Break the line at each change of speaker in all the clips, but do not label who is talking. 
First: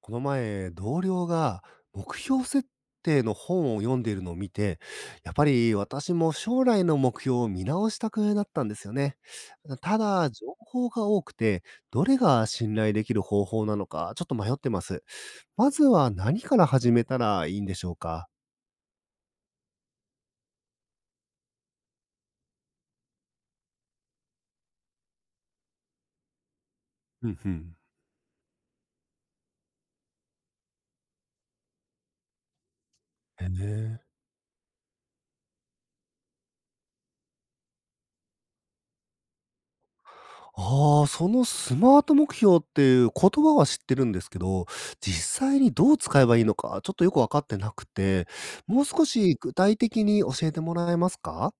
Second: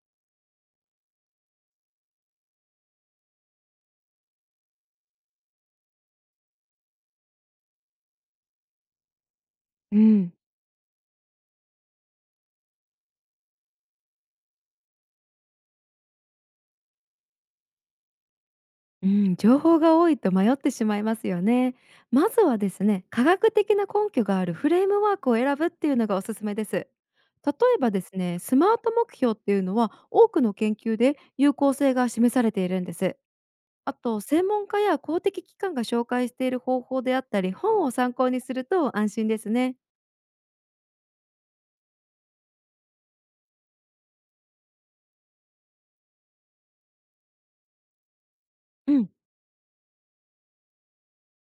この前、同僚が目標設定の本を読んでいるのを見て、やっぱり私も将来の目標を見直したくなったんですよね。た
う
だ、
ん、
情報が多くて、どれが信頼できる方法なのか、ちょっと迷ってます。まずは何から始めたらいいんでしょうか。
うん、情報が多いと迷ってしまいますよね。まずはですね、科学的な根拠があるフレームワークを選ぶっていうのがおすすめです。例
うんうん。
えばですね、スマート目標っていうのは多くの研究で有効性が示されているんです。
へ
あ
え。
と、専門家や公的機関が紹介している方法であったり、本を参考にすると安心ですね。
ああ、そのスマート目標っていう言葉は知ってるんですけど、実際にどう使えばいいのか、ちょっとよくわかってなくて、もう
う
少
ん。
し具体的に教えてもらえますか？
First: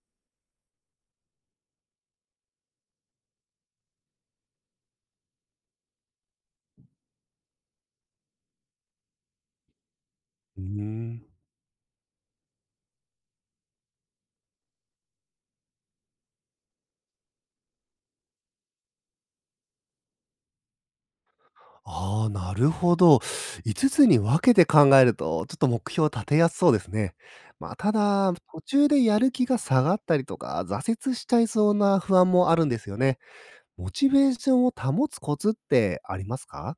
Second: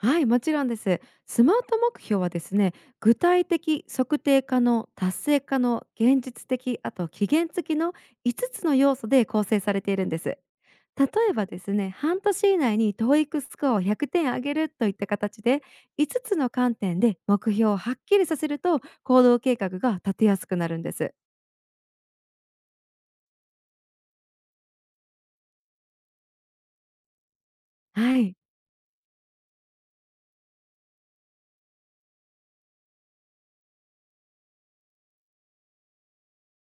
はい、もちろんです。スマート目標はですね、具体的、測定可能、達成可能、現実的、あと期限付きの5つつの要素で構成されているんです。
うー
例
ん。
えばですね、半年以内にトーイックスコアを100点上げるといった形で、5つつの観点で目標をはっきりさせると行動計画が立てやすくなるんです。
ああ、なるほど。5つつに分けて考えると、ちょっと目標を立てやすそうですね。まあ、た
は
だ、
い。
途中でやる気が下がったりとか、挫折しちゃいそうな不安もあるんですよね。モチベーションを保つコツってありますか？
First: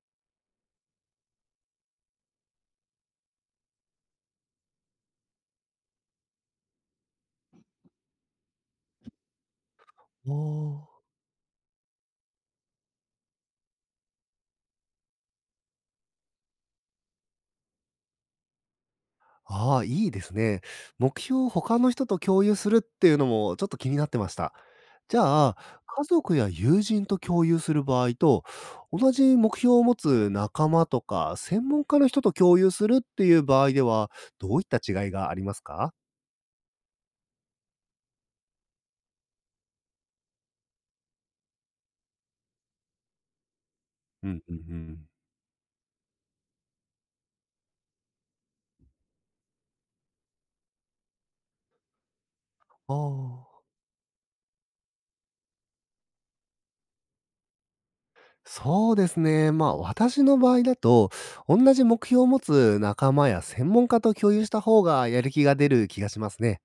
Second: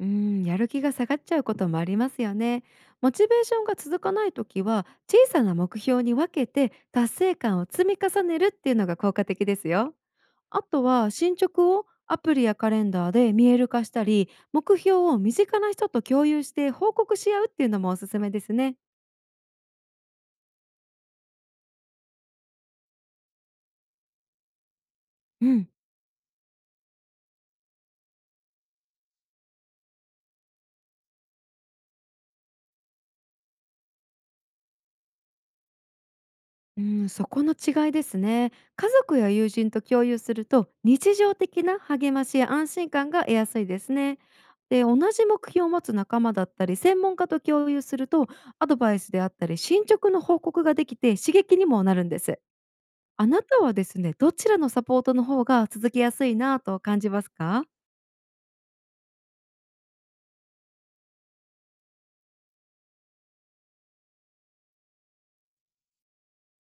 うん、やる気が下がっちゃうこともありますよね。モチベーションが続かないときは、小さな目標に分けて達成感を積み重ねるっていうのが効果的ですよ。
あ
あと
あ。
は進捗をアプリやカレンダーで見える化したり、目標を身近な人と共有して報告し合うっていうのもおすすめですね。
ああ、いいですね。目標を他の人と共有するっていうのもちょっと気になってました。じゃ
う
あ、
ん。
家族や友人と共有する場合と、同じ目標を持つ仲間とか、専門家の人と共有するっていう場合では、どういった違いがありますか。
うん、そこの違いですね。家族や友人と共有すると日常的な励ましや安心感が得やすいですね。
うんうんう
で、同
ん。
じ目標を持つ仲間だったり専門家と共有するとアドバイスであったり進捗の報告ができて刺激にもなるんです。
あ
あなた
あ、
はですね、どちらのサポートの方が続きやすいなと感じますか。
そうですね。まあ私の場合だと、同じ目標を持つ仲間や専門家と共有した方がやる気が出る気がしますね。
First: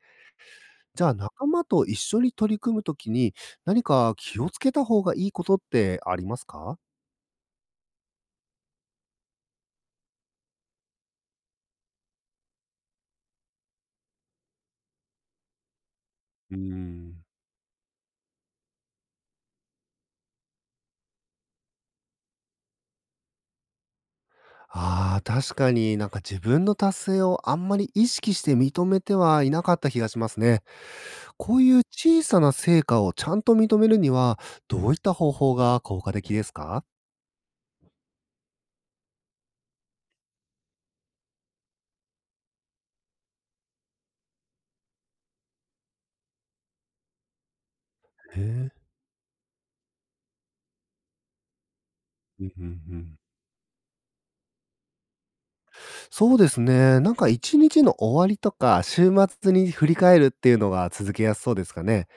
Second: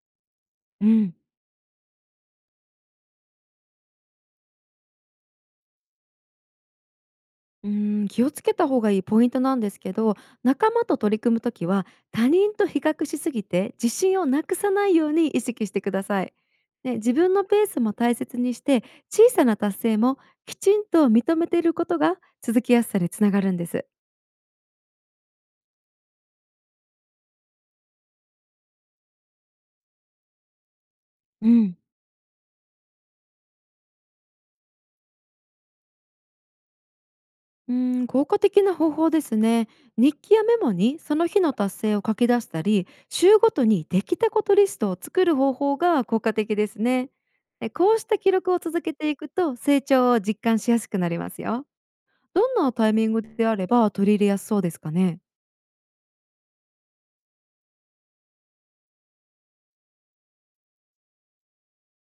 う
じゃあ、
ん。
仲間と一緒に取り組むときに、何か気をつけた方がいいことってありますか？
うーん、気をつけた方がいいポイントなんですけど、仲間と取り組むときは他人と比較しすぎて自信をなくさないように意識してください。
うー
で、自
ん。
分のペースも大切にして小さな達成もきちんと認めていることが続きやすさにつながるんです。
ああ、確かになんか自分の達成をあんまり意識して認めてはいなかった気がしますね。
う
こうい
ん。
う小さな成果をちゃんと認めるには、どういった方法が効果的ですか？
うーん、効果的な方法ですね。日記やメモにその日の達成を書き出したり、週ごとにできたことリストを作る方法が効果的ですね。で、こうした記
へ
録を
え、
続けていくと成長を実感しやすくなりますよ。
うん
ど
うん
ん
う
なタイミン
ん。
グであれば取り入れやすそうですかね。
そうですね。なんか1日の終わりとか、週末に振り返るっていうのが続けやすそうですかね。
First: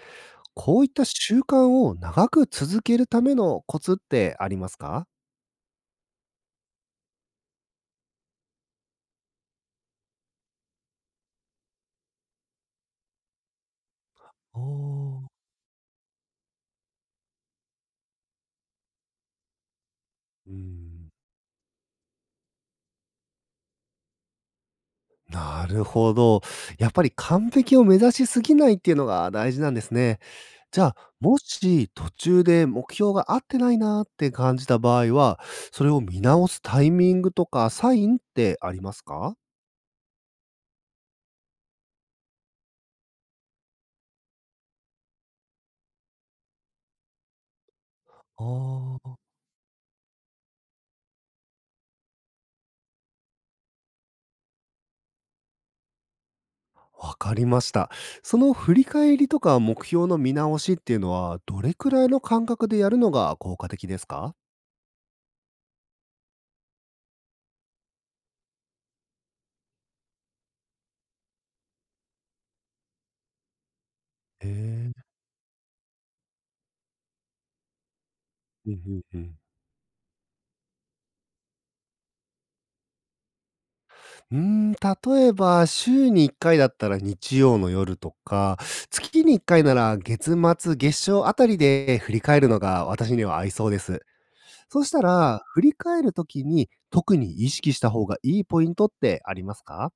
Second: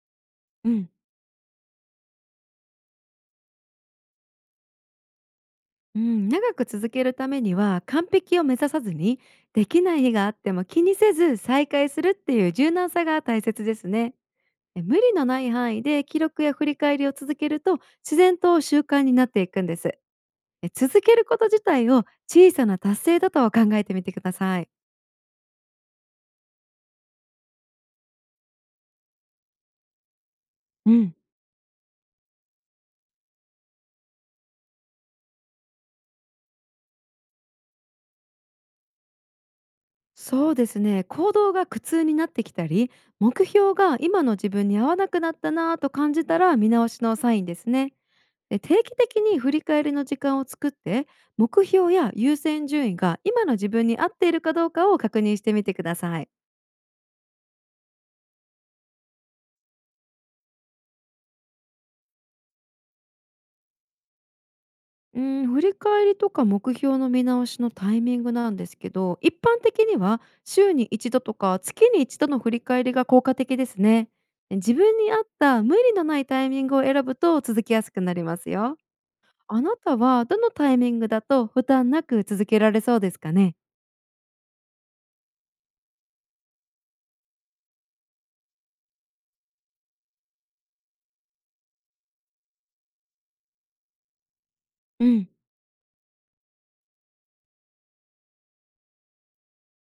う
こうい
ん、
った習慣を長く続けるためのコツってありますか？
うん、長く続けるためには完璧を目指さずにできない日があっても気にせず再開するっていう柔軟さが大切ですね。無理
お
の
あ。
ない範囲で記録や振り返りを続けると自然と習慣になっていくんです。
うー
続
ん、
けること自体を小さな達成だと考えてみてください。
なるほど。やっぱり完璧を目指しすぎないっていうのが大事なんですね。じゃ
う
あ、
ん。
もし途中で目標が合ってないなって感じた場合は、それを見直すタイミングとかサインってありますか？
そうですね、行動が苦痛になってきたり目標が今の自分に合わなくなったなぁと感じたら見直しのサインですね。で、定期
あ
的
あ。
に振り返りの時間を作って目標や優先順位が今の自分に合っているかどうかを確認してみてください。
わかりました。その振り返りとか目標の見直しっていうのは、どれくらいの間隔でやるのが効果的ですか？
うん、振り返りとか目標の見直しのタイミングなんですけど、一般的には週に一度とか月に一度の振り返りが効果的ですね。
へ
自
え。
分に合った無理のないタイミングを選ぶと続きやすくなります
うん
よ。
うんうん。
あなたはどのタイミングだと負担なく続けられそうですかね。
うーん、例えば、週に1回だったら日曜の夜とか、月に1回なら月末、月賞あたりで振り返るのが私には合いそうです。そうした
うん。
ら、振り返るときに特に意識した方がいいポイントってありますか？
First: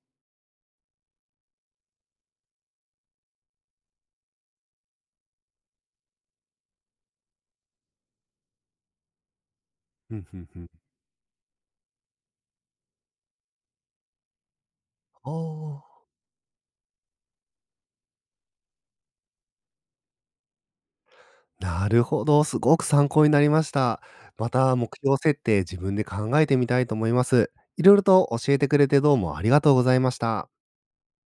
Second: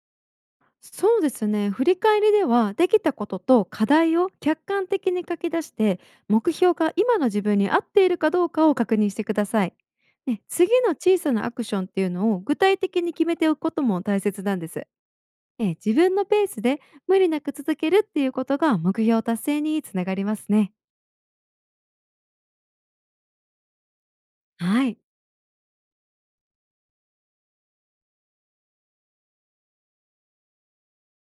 そうですね、振り返りではできたことと課題を客観的に書き出して目標が今の自分に合っているかどうかを確認してください。
うんう
ね、
んうん。
次の小さなアクションっていうのを具体的に決めておくことも大切なんです、え
あ
え
あ、
自分のペースで無理なく続けるっていうことが目標達成につながりますね。
なるほど、すごく参考になりました。また
は
目
い。
標設定、自分で考えてみたいと思います。いろいろと教えてくれてどうもありがとうございました。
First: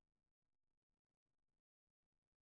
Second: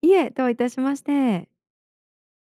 いえ、どういたしまして。